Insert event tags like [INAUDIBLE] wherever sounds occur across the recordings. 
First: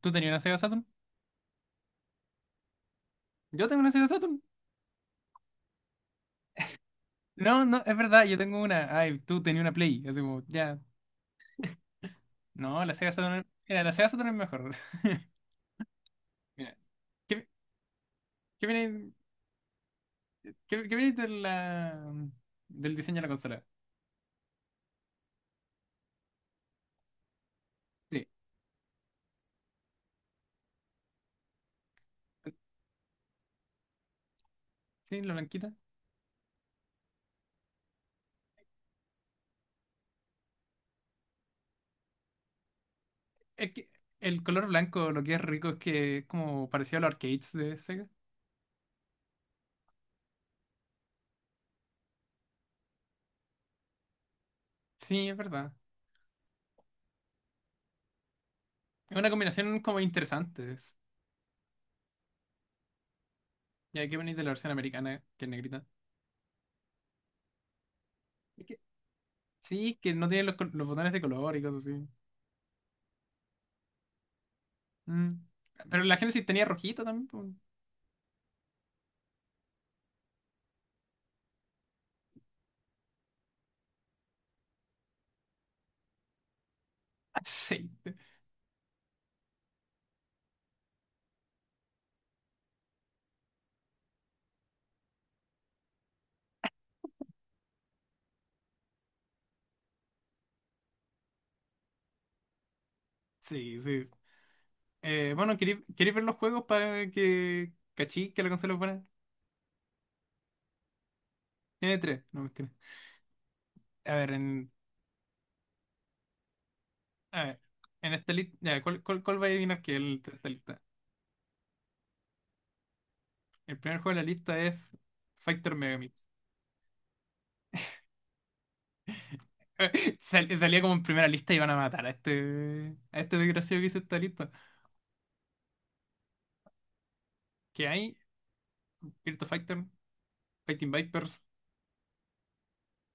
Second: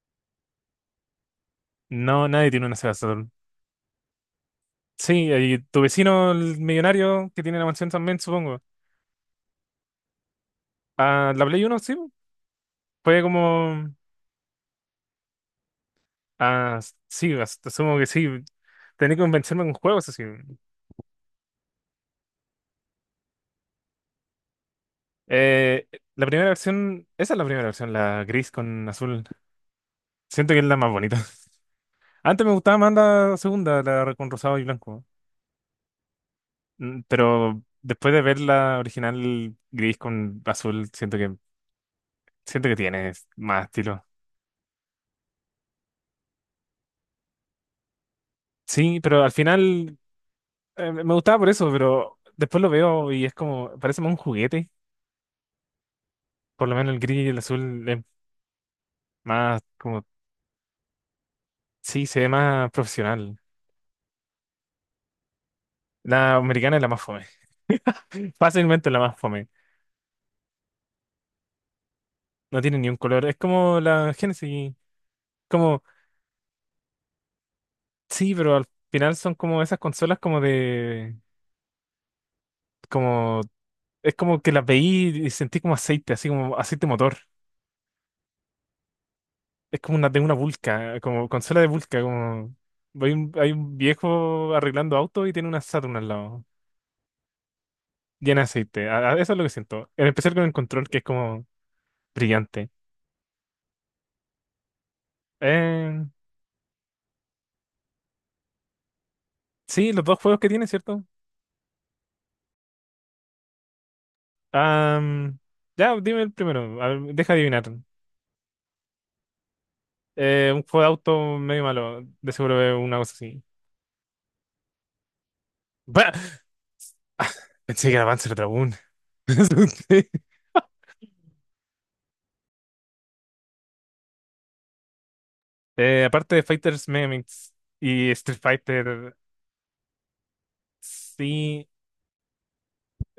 ¿Tú tenías una Sega Saturn? No, nadie tiene una Sega Saturn. Yo tengo una Sega Saturn. Sí, y tu vecino, el millonario que tiene No, la no, mansión es también, verdad, yo tengo supongo. una. Ay, tú tenías una Play. Así como, ya. Ah, la Play Uno, sí. No, la Sega Fue Saturn. Mira, la como. Sega Saturn es mejor. [LAUGHS] Mira, Ah, sí, ¿qué, asumo que sí. qué viene, Tenía que convencerme con juegos así. qué viene de del diseño de la consola? Eh, la primera versión, esa es la primera versión, la Sí, gris con azul. Siento que es la más bonita. [LAUGHS] Antes me gustaba más la segunda, la con rosado y blanco. sí, la blanquita. Pero después de ver la original gris con azul, siento que tiene más Es que estilo. el color blanco lo que es rico es que es como parecido a los arcades de Sega. Sí, pero al final me gustaba por eso, pero después lo veo y es como, parece más un juguete. Sí, es verdad. Por lo menos el gris y el azul es Es una más combinación como como, interesante. Sí, se ve más profesional. Ya que venís de la versión americana, que es negrita. La americana es la más fome. [LAUGHS] Es que- Fácilmente la más fome. sí, que no tiene los botones de color y cosas así. No tiene ni un color. Es como la Genesis. Mm. Como, Pero la Genesis tenía rojito también, pues. sí, pero al final son como esas consolas como de, como, es como que las veí y sentí como aceite, así como aceite motor. Aceite. Es como una de una vulca, como consola de vulca, como hay un viejo arreglando auto y tiene una Saturn al lado, llena de aceite. Eso es lo que siento. En especial con el control, que es como brillante. Sí, sí. Bueno, ¿queréis Eh, queréis ver los juegos para que cachí que la consola es buena? sí, los dos juegos que tiene, ¿cierto? Tiene tres, no mentira. A ver, en, Am, ya, dime el primero. A ver, deja a adivinar. ver, en esta lista. Ya, ¿cuál va a adivinar que es el de esta Un juego lista? de auto medio malo, de seguro es una cosa así. El primer juego de la lista es Fighter Bah, Megamix. pensé que era Panzer Dragoon. [LAUGHS] Me asusté. [LAUGHS] Salía como en primera lista y van a matar a este desgraciado que hizo esta lista. Aparte de Fighters Megamix Que y hay Street Fighter, Virtua Fighter, Fighting Vipers. sí.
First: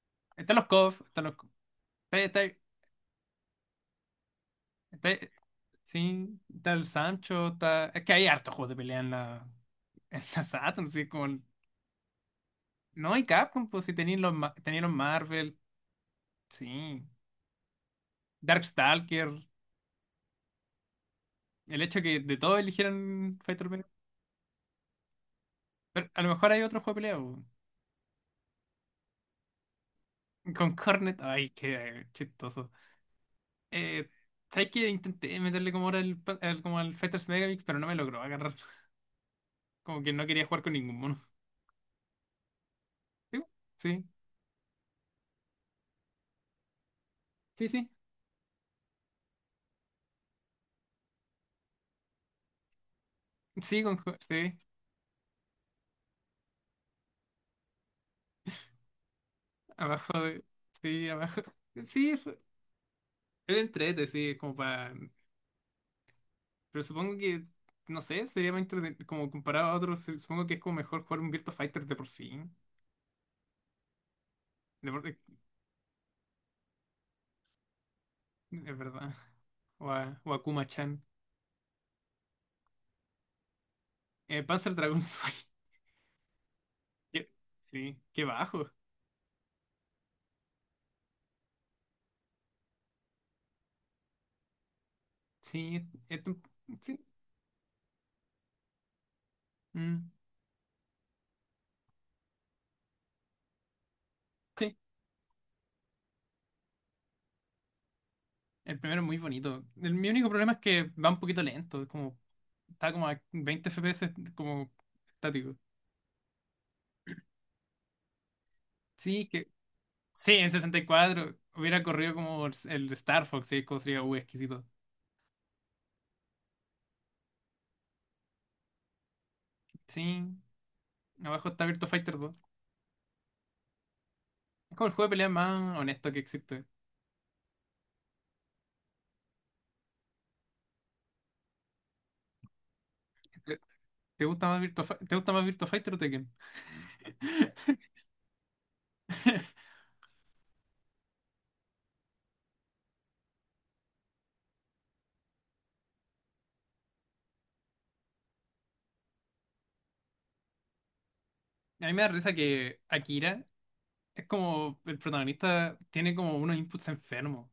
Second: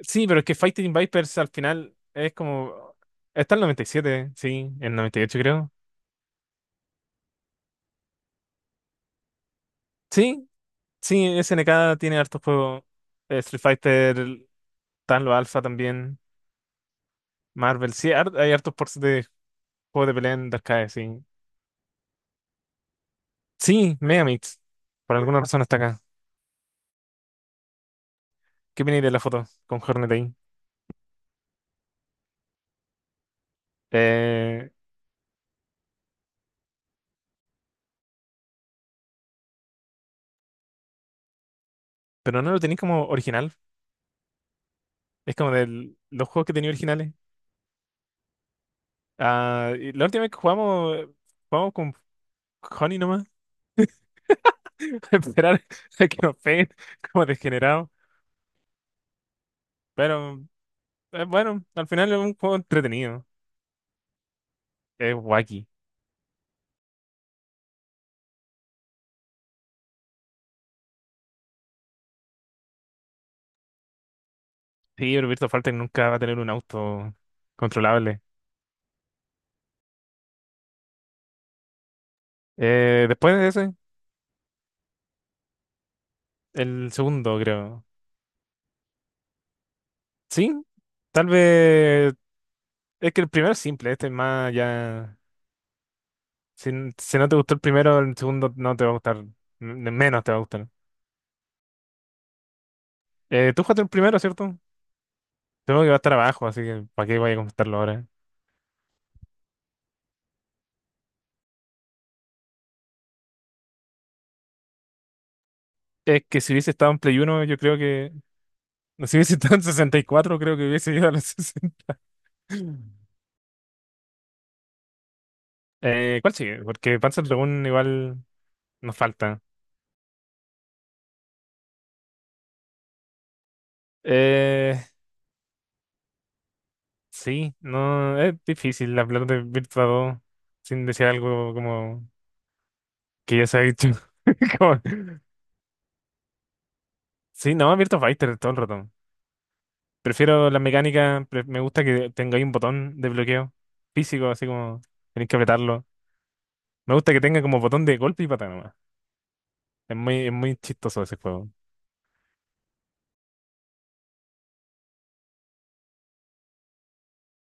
Sí, pero es que Están los Fighting CoF, están los. Vipers al final es está como... Está el 97, sí, el Está, está, 98 creo. Sí, está el Sancho, está... Es que hay hartos juegos de pelea en la, [LAUGHS] en la Sí, Saturn, sí, sí, como... SNK tiene hartos juegos. No hay Street Capcom, pues si tenéis Fighter, tenéis los están los Marvel, Alpha también, sí. Marvel, sí, hay hartos ports de Darkstalker, juegos de pelea en Dark Arcade, sí. el hecho que de todo eligieran Fighter Pelea. Sí, Megamix, por alguna razón está acá. Pero a lo mejor hay otro juego de pelea, po. ¿Qué viene de la foto con Hornet ahí? Con Cornet, ay, qué chistoso. Eh, Eh, ¿Sabes que intenté meterle como ahora como al Fighters Megamix, pero no me logró agarrar? [LAUGHS] Como que no quería jugar con ningún mono. pero no lo tenéis como Sí, original, sí, es como de los juegos que tenía originales. sí, sí, Ah, y la última vez que jugamos, jugamos con Honey nomás. sí, sí, [LAUGHS] Esperar a que nos peguen como degenerados. abajo Pero de... Sí, abajo. bueno, al final Sí, es un juego entretenido. es entrete, sí, es como para... Es wacky. Pero supongo que, no sé, sería más como comparado a otros, supongo que es como mejor jugar un Virtua Fighter de por sí. De Sí, por- pero Virtua Fighter nunca va a tener un auto controlable. Es verdad. [LAUGHS] O a Kuma-chan. Después de ese, Panzer Dragon Sway. el [LAUGHS] Qué- segundo, creo. Sí, qué bajo. Sí, tal vez. Es que el primero es simple, este es más ya. Sí, es un- Si, sí, si no te gustó el primero, el segundo no te va a gustar. Mm, Menos te va a gustar. Tú jugaste el primero, ¿cierto? sí, Tengo que va a estar abajo, así que ¿para qué voy a comentarlo ahora? el primero es muy bonito. Mi único problema es que va un poquito lento, es como... Está como a 20 FPS, como estático. Es que si hubiese estado en Play uno yo creo que. Si Sí, hubiese que... estado en sesenta y Sí, cuatro en creo que sesenta y hubiese ido a los [LAUGHS] cuatro hubiera 60. corrido como el Star Fox, sí, como sería, exquisito. ¿Cuál sigue? Porque Panzer Dragoon igual nos falta. Sí, abajo está Virtua Fighter dos. Es Eh, como el juego de pelea más honesto que existe. sí, no, es difícil hablar de Virtua 2 sin decir algo como que ya se ¿Te ha dicho. te gusta [LAUGHS] más Como- ¿te gusta más Virtua Fighter o Tekken? Sí, no, [LAUGHS] Virtua Fighter todo el rato. Prefiero la mecánica, me gusta que tenga ahí un botón de bloqueo físico, así como tenéis que apretarlo. Me gusta que tenga como botón de golpe y patada nomás. Es muy chistoso ese juego. A mí me da risa que Akira es como el protagonista tiene como unos inputs enfermos.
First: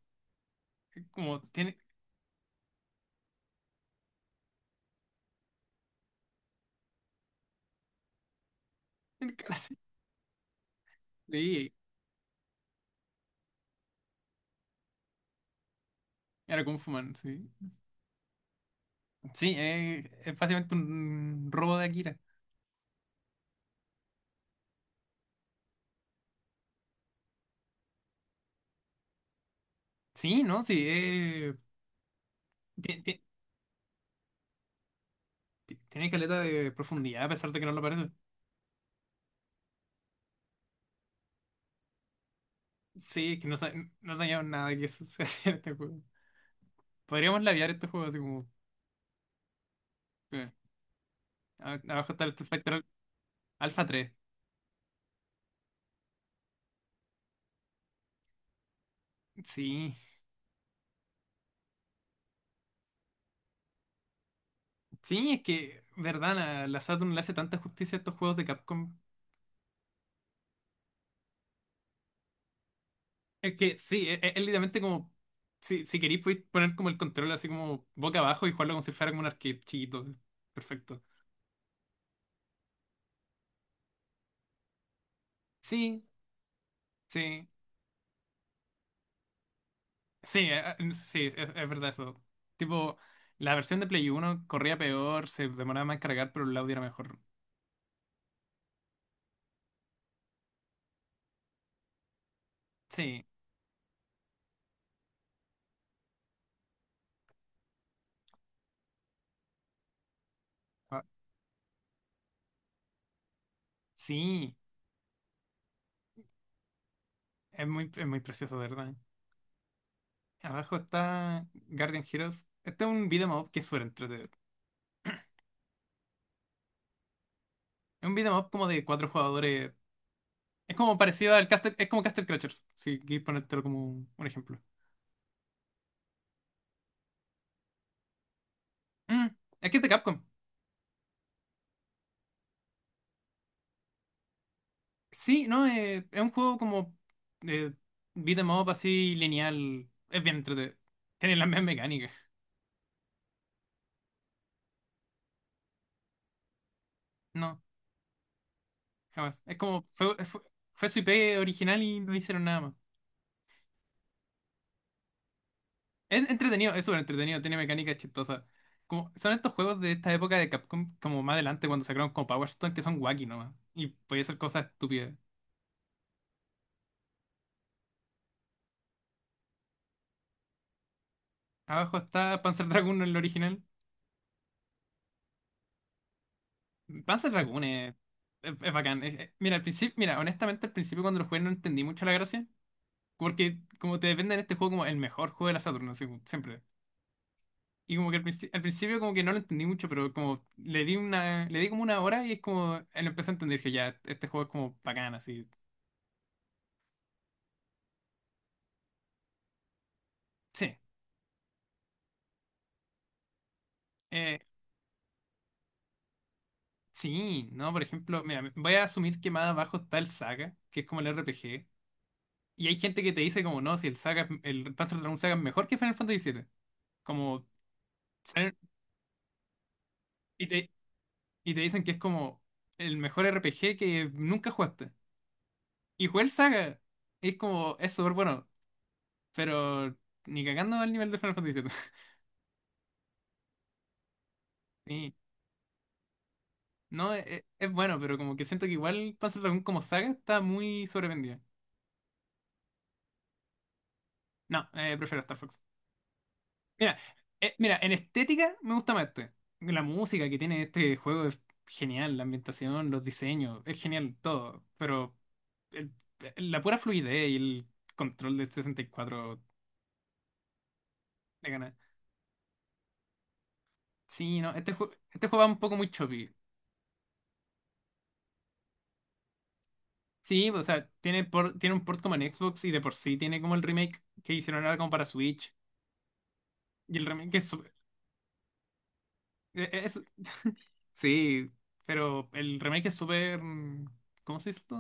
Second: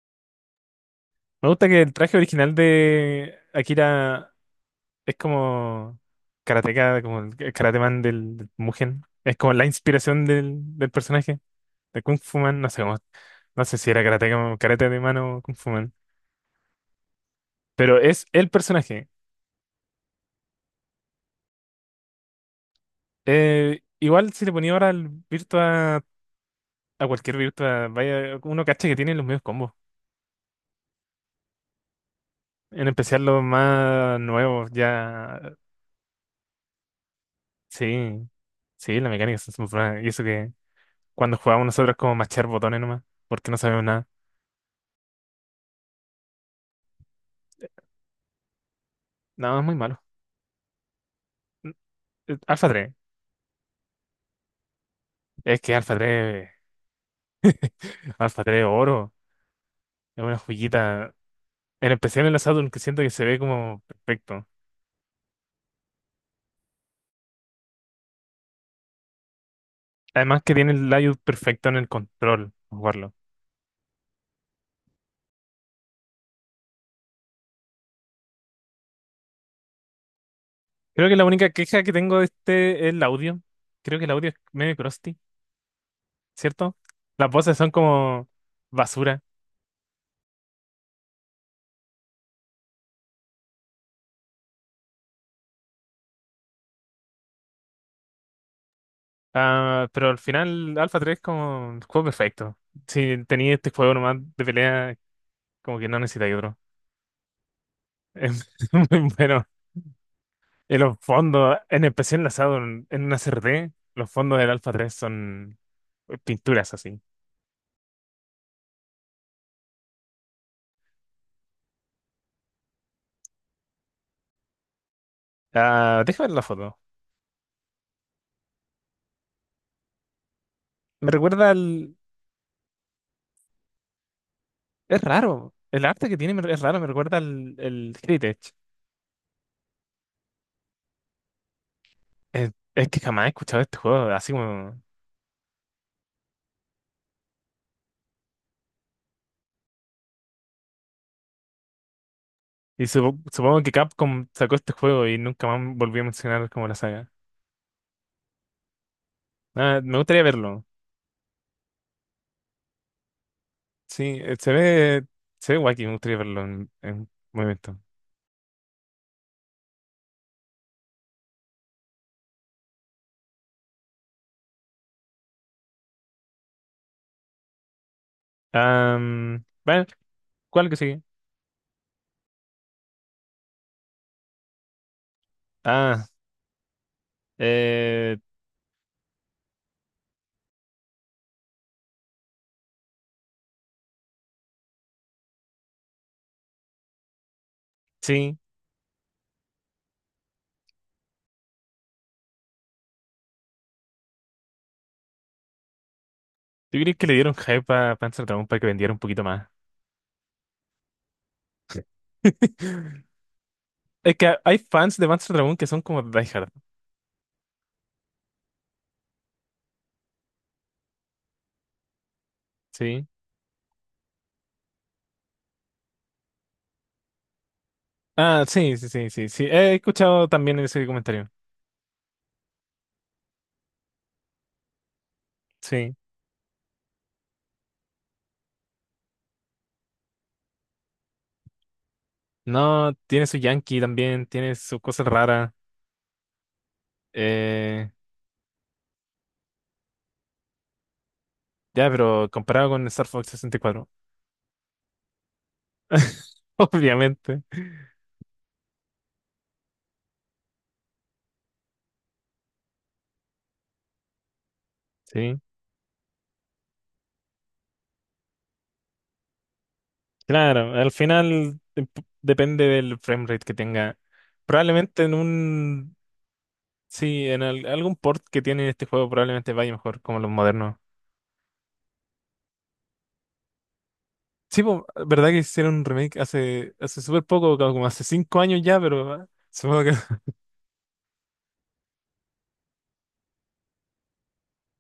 Es Como Me gusta tiene, que el traje original de Akira es como karateka, como el karate man del Mugen. tiene Es como cara- la inspiración del [LAUGHS] personaje Sí, de Kung Fu Man. No sé cómo, no sé si era karateka o karate de mano o Kung Fu Man. era Kung Fu Man, sí. Pero es el personaje. Sí, es básicamente un robo de Akira. Igual si le ponía ahora al Virtua, a cualquier Virtua, vaya, uno cacha que tiene los mismos combos. Sí, ¿no? Sí, En ti- ti- especial los más nuevos, ya. Tiene caleta de profundidad a pesar de que no lo parece. Sí, sí, la mecánica es muy buena. Y eso que cuando jugábamos nosotros como machar botones nomás, Sí, es que porque no, no sabemos nada. no sabíamos nada que eso [LAUGHS] se hacía en este juego. Podríamos labiar estos juegos así como. No, es muy malo. eh, Mm, Abajo está el Street Alpha Fighter Al- 3. Alpha tres. Es que Alpha 3, Alpha 3 oro, Sí. es una joyita. En especial en la Saturn, que siento que se ve como perfecto. Sí, es que, verdad, la Saturn le hace tanta justicia a estos juegos de Capcom. Además que tiene el layout perfecto en el control, para jugarlo. Es que sí, es literalmente como. Si, si queréis, podéis poner como el control así como boca abajo y jugarlo como si fuera como un arcade chiquito. Perfecto. Creo que la única queja que tengo de este es el audio. Creo que el audio es medio crusty, Sí, ¿cierto? Las sí, voces son como basura. sí, sí, es verdad eso. Tipo, la versión de Play Uno corría peor, se demoraba más en cargar, pero el audio era mejor. Ah, pero al final Alpha 3 es como el juego perfecto. Sí, Si tenía este juego nomás de pelea, como que no necesitáis otro. [LAUGHS] Es muy bueno. Y los ah, fondos, en especial enlazado en una CRT, los fondos del sí, Alpha 3 son pinturas así. Es muy precioso, de verdad. Abajo está Guardian Heroes. Este es un beat'em up que es súper entretenido. Ah, déjame ver la foto. Es un beat'em up como de cuatro jugadores. Es como Me parecido al recuerda Castle, es al... como Castle Crashers, si quieres ponértelo como un ejemplo. Es raro. El arte que tiene es raro, me recuerda al el Heritage. Mm, es que es de Capcom. Es que jamás he escuchado este juego, así como... Sí, no, es un juego como eh, beat'em up así lineal. Es bien entretenido. Tiene las mismas mecánicas. Y supongo que Capcom sacó este juego y nunca más volvió a mencionar como la saga. No, jamás. Es Ah, como me gustaría verlo. fue su IP original y no hicieron nada más. Sí, se ve... Se ve wacky, me gustaría Es verlo en, entretenido, es súper en entretenido, tiene movimiento. mecánicas chistosas. Como, son estos juegos de esta época de Capcom, como más adelante cuando sacaron como Power Stone, que son wacky nomás. Y podía hacer cosas estúpidas. Ah, bueno, ¿cuál que sigue? Abajo está Panzer Dragoon en el original. Ah, Panzer Dragoon es, eh... es, es bacán. Mira, al principio, mira, honestamente al principio cuando lo jugué no entendí mucho la gracia. Porque como te depende en este juego como el mejor juego de la Saturn, así como siempre. Y como que sí, al principio como que no lo entendí mucho, pero como le di una, le di como una hora y es como, lo empecé a entender que ya, este juego es como bacán, así. ¿tú crees que le dieron hype a Panzer Dragoon para que vendiera un poquito más? Sí. [LAUGHS] Es que eh, hay fans de Panzer Dragoon que son como diehard, Sí, no, por ejemplo, mira, voy a asumir que más abajo está el Saga, que es como el RPG, y hay gente ¿sí? que te dice como, no, si el Saga, el Panzer Dragoon Saga es mejor que Final Fantasy siete, como, Ah, salen- sí, sí, sí, sí, sí. He escuchado y también te, ese comentario. y te dicen que es como el mejor RPG que nunca jugaste, Sí. y jugué el Saga, es como, es súper bueno, pero ni cagando al nivel de Final Fantasy siete. [LAUGHS] No, tiene su Yankee también, tiene sus cosas Sí, raras. no, es Eh, bueno, pero como que siento que igual Panzer Dragoon como Saga está muy sobrevendido. ya, pero comparado con Star Fox 64. No, prefiero Star Fox. [LAUGHS] Mira, Obviamente. Mira, en estética me gusta más este. La música que tiene este juego es genial, la ambientación, los diseños, es genial todo, pero Sí. el- la pura fluidez y el control del 64 Claro, al le final gana. Depende del frame rate que tenga. Sí, no, Probablemente en este juego va un poco muy un. choppy. Sí, en algún port que tiene este juego probablemente vaya mejor, como los Sí, o modernos. sea, tiene, tiene un port como en Xbox y de por sí tiene como el remake que Sí, hicieron ahora po, como para ¿verdad que Switch. hicieron un remake hace Y hace el súper remake es, poco, como hace 5 años ya? Pero ah, e- supongo que... es- [LAUGHS] sí, pero el remake es súper... ¿Cómo se dice esto?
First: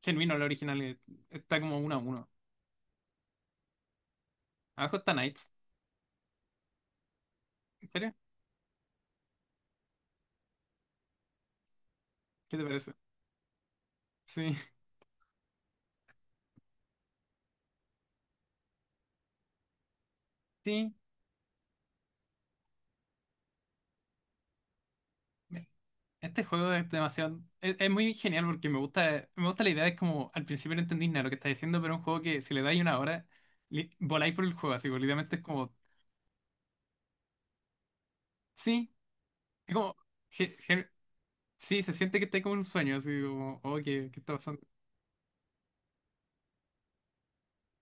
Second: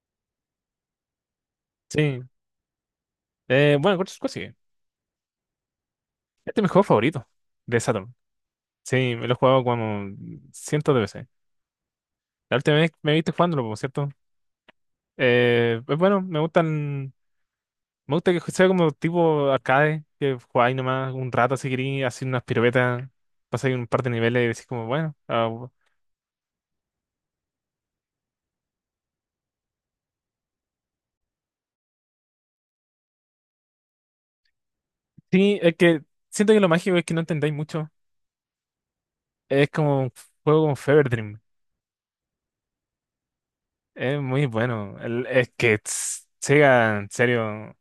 Genuino la original. Está como uno a Sí. uno. Bueno, ¿cuál sigue? Abajo está Knights. Este es mi juego favorito de ¿En serio? Saturn. Sí, me lo he jugado como cientos de veces. ¿Qué La te última vez parece? me viste jugándolo, por cierto. Sí, Pues bueno, me gustan... Me gusta que sea como tipo arcade, que [LAUGHS] jugáis sí. nomás un rato si queréis, hacer unas piruetas, pasáis un par de niveles y decís como, bueno, ah, me- Este juego es demasiado. Es muy genial porque me gusta la idea. Es como al principio no entendís nada lo que estás diciendo, pero es un juego que si le dais una hora, voláis por el juego. Así, básicamente es Sí, como. es que siento que lo mágico es que no entendáis mucho. Sí, Es es como. como un ge- juego como ge- Fever Dream. sí, se siente que estáis como en un sueño. Así como, oh, ¿qué, qué Es está muy pasando? bueno. Es que tss, Sega, en serio,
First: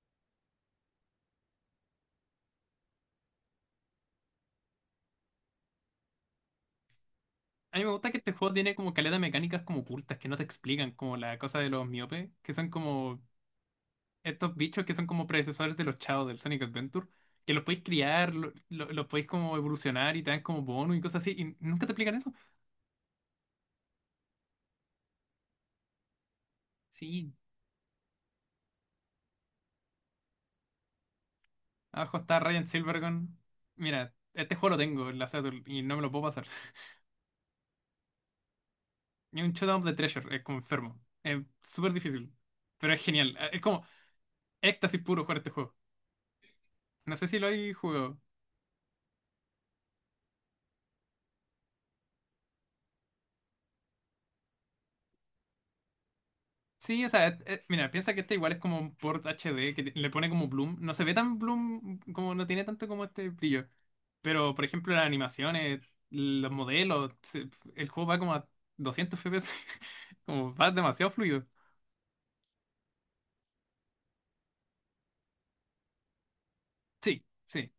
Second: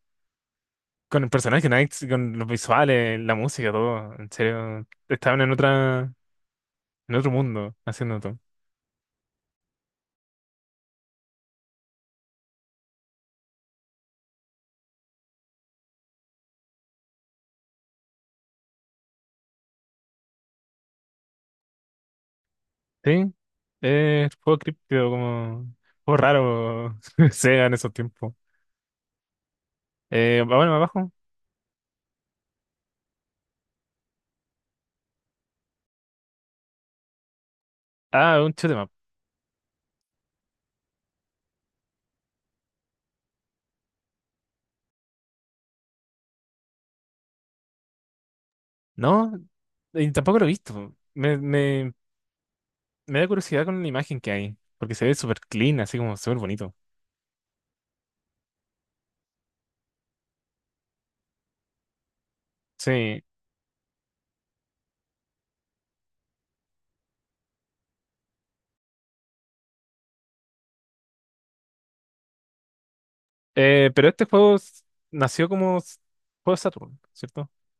con el personaje Knights, con los visuales, la música, todo, en serio, estaban en otra, en otro mundo A mí me gusta que haciendo este todo. juego tiene como caleta de mecánicas como ocultas que no te explican, como la cosa de los miopes, que son como estos bichos que son como predecesores de los chavos del Sonic Adventure, que los podéis criar, los podéis como evolucionar y te dan como bonus y cosas así, y nunca te explican eso. Sí, es juego críptico, como juego raro [LAUGHS] Sí, Sega en esos tiempos. Ah, bueno, abajo. abajo está Ryan Silvergun. Mira, este juego lo tengo en la Saturn y no me lo puedo pasar. Ah, un shoot 'em up. Y un Showdown of the Treasure, es como enfermo. Es súper difícil, pero es genial. Es como éxtasis puro jugar este juego. No sé si lo hay jugado. No, y tampoco lo he visto. Me da curiosidad con la imagen que hay, porque se ve súper clean, así como súper bonito. Sí, o sea, mira, piensa que este igual es como un port HD que le pone como bloom. No se ve tan bloom, como no tiene tanto como Sí, este brillo. Pero, por ejemplo, las animaciones, los modelos, el juego va como a 200 FPS. [LAUGHS] Como va demasiado fluido. Pero este juego nació como juego de Saturn, Sí, ¿cierto? sí.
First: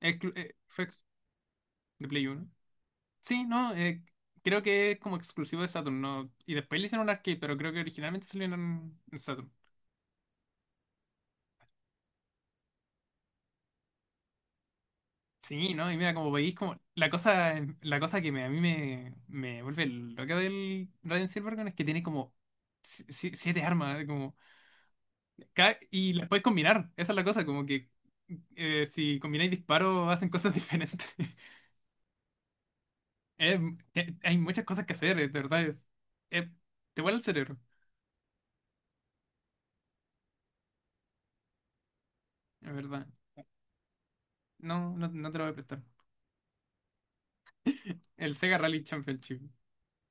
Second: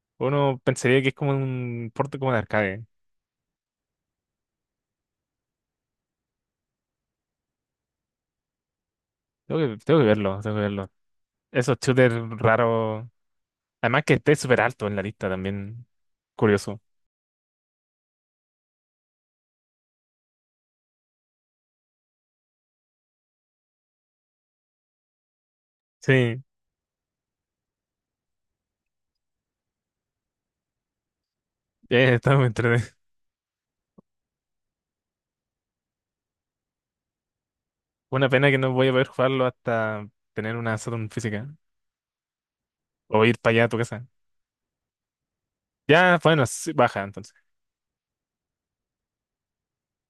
Exclu- eh, Uno fue pensaría ex- que es como un de porte Play como de 1. arcade. Sí, no, creo que es como exclusivo de Saturn, ¿no? Y después le hicieron un arcade, pero creo que originalmente salió en Saturn. Tengo que verlo, tengo que verlo. Esos shooters raros. Además que esté súper alto en la lista Sí, también. ¿no? Y mira, como veis, como Curioso. la cosa, em, la cosa que a mí me, me vuelve loca del Raiden Silvergun es que tiene como siete armas, ¿eh? Como y Sí, las puedes combinar. Esa es la cosa, como que si combináis disparos hacen cosas [LAUGHS] diferentes. está muy entretenido. Eh, Hay muchas cosas que hacer, es de verdad. Eh, Te vuela el cerebro, [LAUGHS] Una pena que no voy a poder jugarlo hasta tener una Saturn física. es verdad. O ir para allá a tu casa. No, no, no te lo voy a prestar. Ya, bueno, sí, baja entonces. El Sega Rally Championship.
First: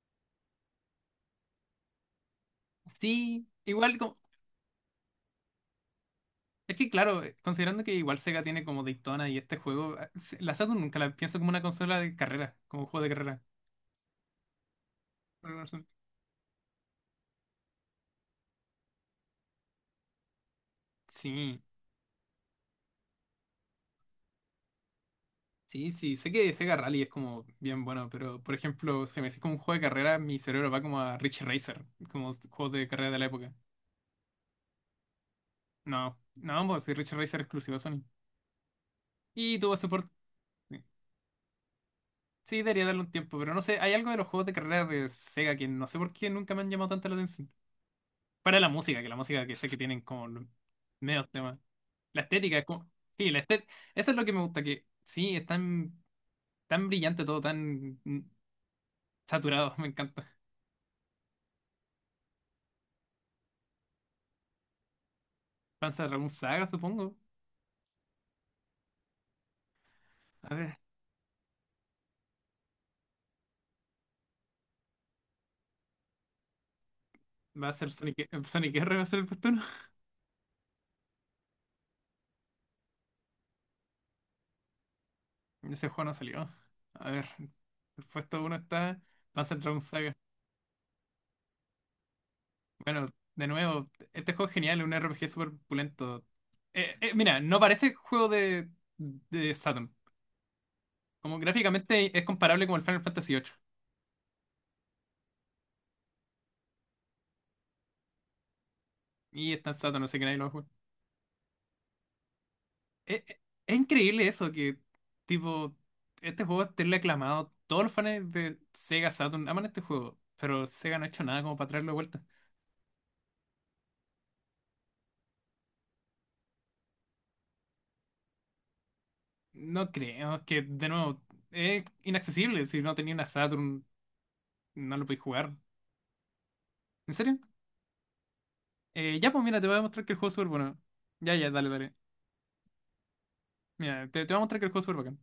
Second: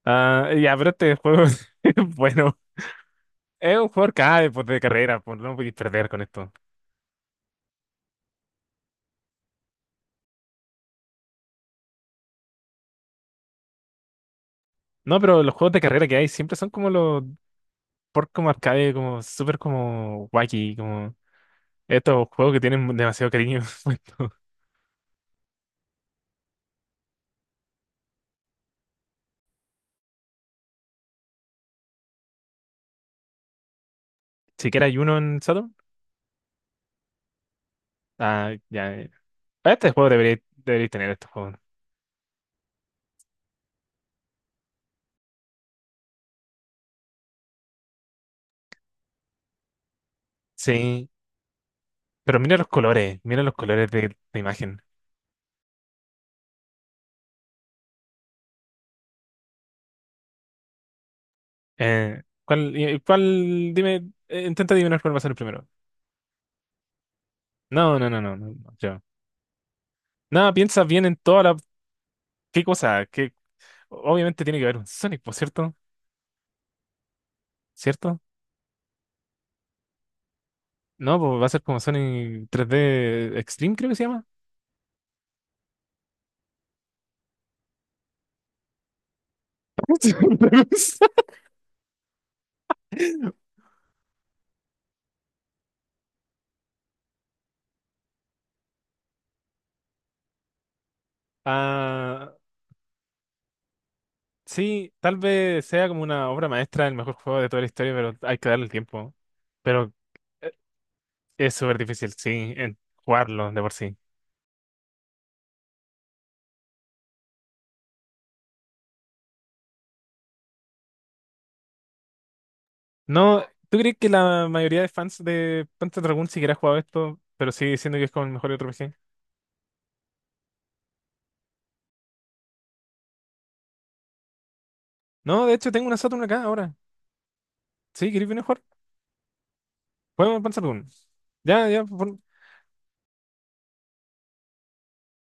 Ah, ya, pero este juego, [LAUGHS] es bueno. Sí, Es un igual jugador cada pues, de carrera, pues no podéis perder con esto. es que claro, considerando que igual Sega tiene como Daytona y este juego, la Saturn nunca la pienso como una consola de carrera, como un juego de carrera. No, pero Por los alguna juegos de razón. carrera que hay siempre son como los por como arcade, como súper como wacky, como Sí, estos juegos que tienen demasiado cariño. [LAUGHS] puesto. Sí, sé que Sega Rally es como bien bueno, pero por ejemplo, si me decís como un juego de carrera, mi cerebro va como a Rich Racer, como juegos de carrera de la época. Siquiera hay uno en Saturn. No, no, pues si Rich Racer es exclusivo a Sony. Ah, ya. Y Para tuvo este juego soporte. debería, Sí, debería tener estos juegos. sí, debería darle un tiempo, pero no sé, hay algo de los juegos de carrera de Sega que no sé por qué nunca me han llamado tanto la atención. Para la música que sé que tienen como los Sí, medios temas. La pero estética es como. Sí, la mira los estética. colores Eso de es lo que la me gusta, imagen. que sí, es tan, tan brillante todo, tan saturado. [LAUGHS] Me encanta. ¿Cuál, cuál, dime, intenta adivinar cuál va a ser el primero? Van a un Saga, supongo. No, no, no, no, no, no, yo. No, A ver, piensa bien en toda la, qué cosa, que obviamente tiene que haber un Sonic, por cierto. va a ser Sonic, ¿Cierto? Sonic R, va a ser el puesto uno. No, pues va a ser como Sonic 3D Extreme, creo que se llama. [LAUGHS] Ese juego no salió. A ver, el puesto uno está Panzer Dragoon Saga. [LAUGHS] Bueno, de nuevo, este juego es genial, es un RPG súper pulento. Mira, no parece juego de Saturn. Como gráficamente es Ah, comparable como el Final Fantasy ocho. sí, tal vez sea como una obra maestra, el mejor juego de toda la historia, pero hay que darle el tiempo. Y está en Pero Saturn, no sé qué nadie lo va a eh, jugar. es súper difícil, sí, en Es, es- jugarlo de por es sí. increíble eso, que tipo, este juego esté aclamado. Todos los fans de Sega Saturn aman este juego, pero Sega no ha hecho nada como para traerlo de vuelta. No, ¿tú crees que la mayoría de fans de Panzer Dragoon siquiera ha jugado esto, pero sigue diciendo que es como el mejor RPG? No creo, que de nuevo, es inaccesible. Si no tenía una Saturn, no lo podéis No, de jugar. hecho tengo una Saturn acá ahora. ¿En serio? Sí, ¿queréis venir a jugar? Ya, pues mira, te voy a mostrar que el juego es Juego súper Panzer bueno. Dragoon. Ya, ya, Ya, dale, dale. ya, Mira, te voy a mostrar que el juego es súper bacán.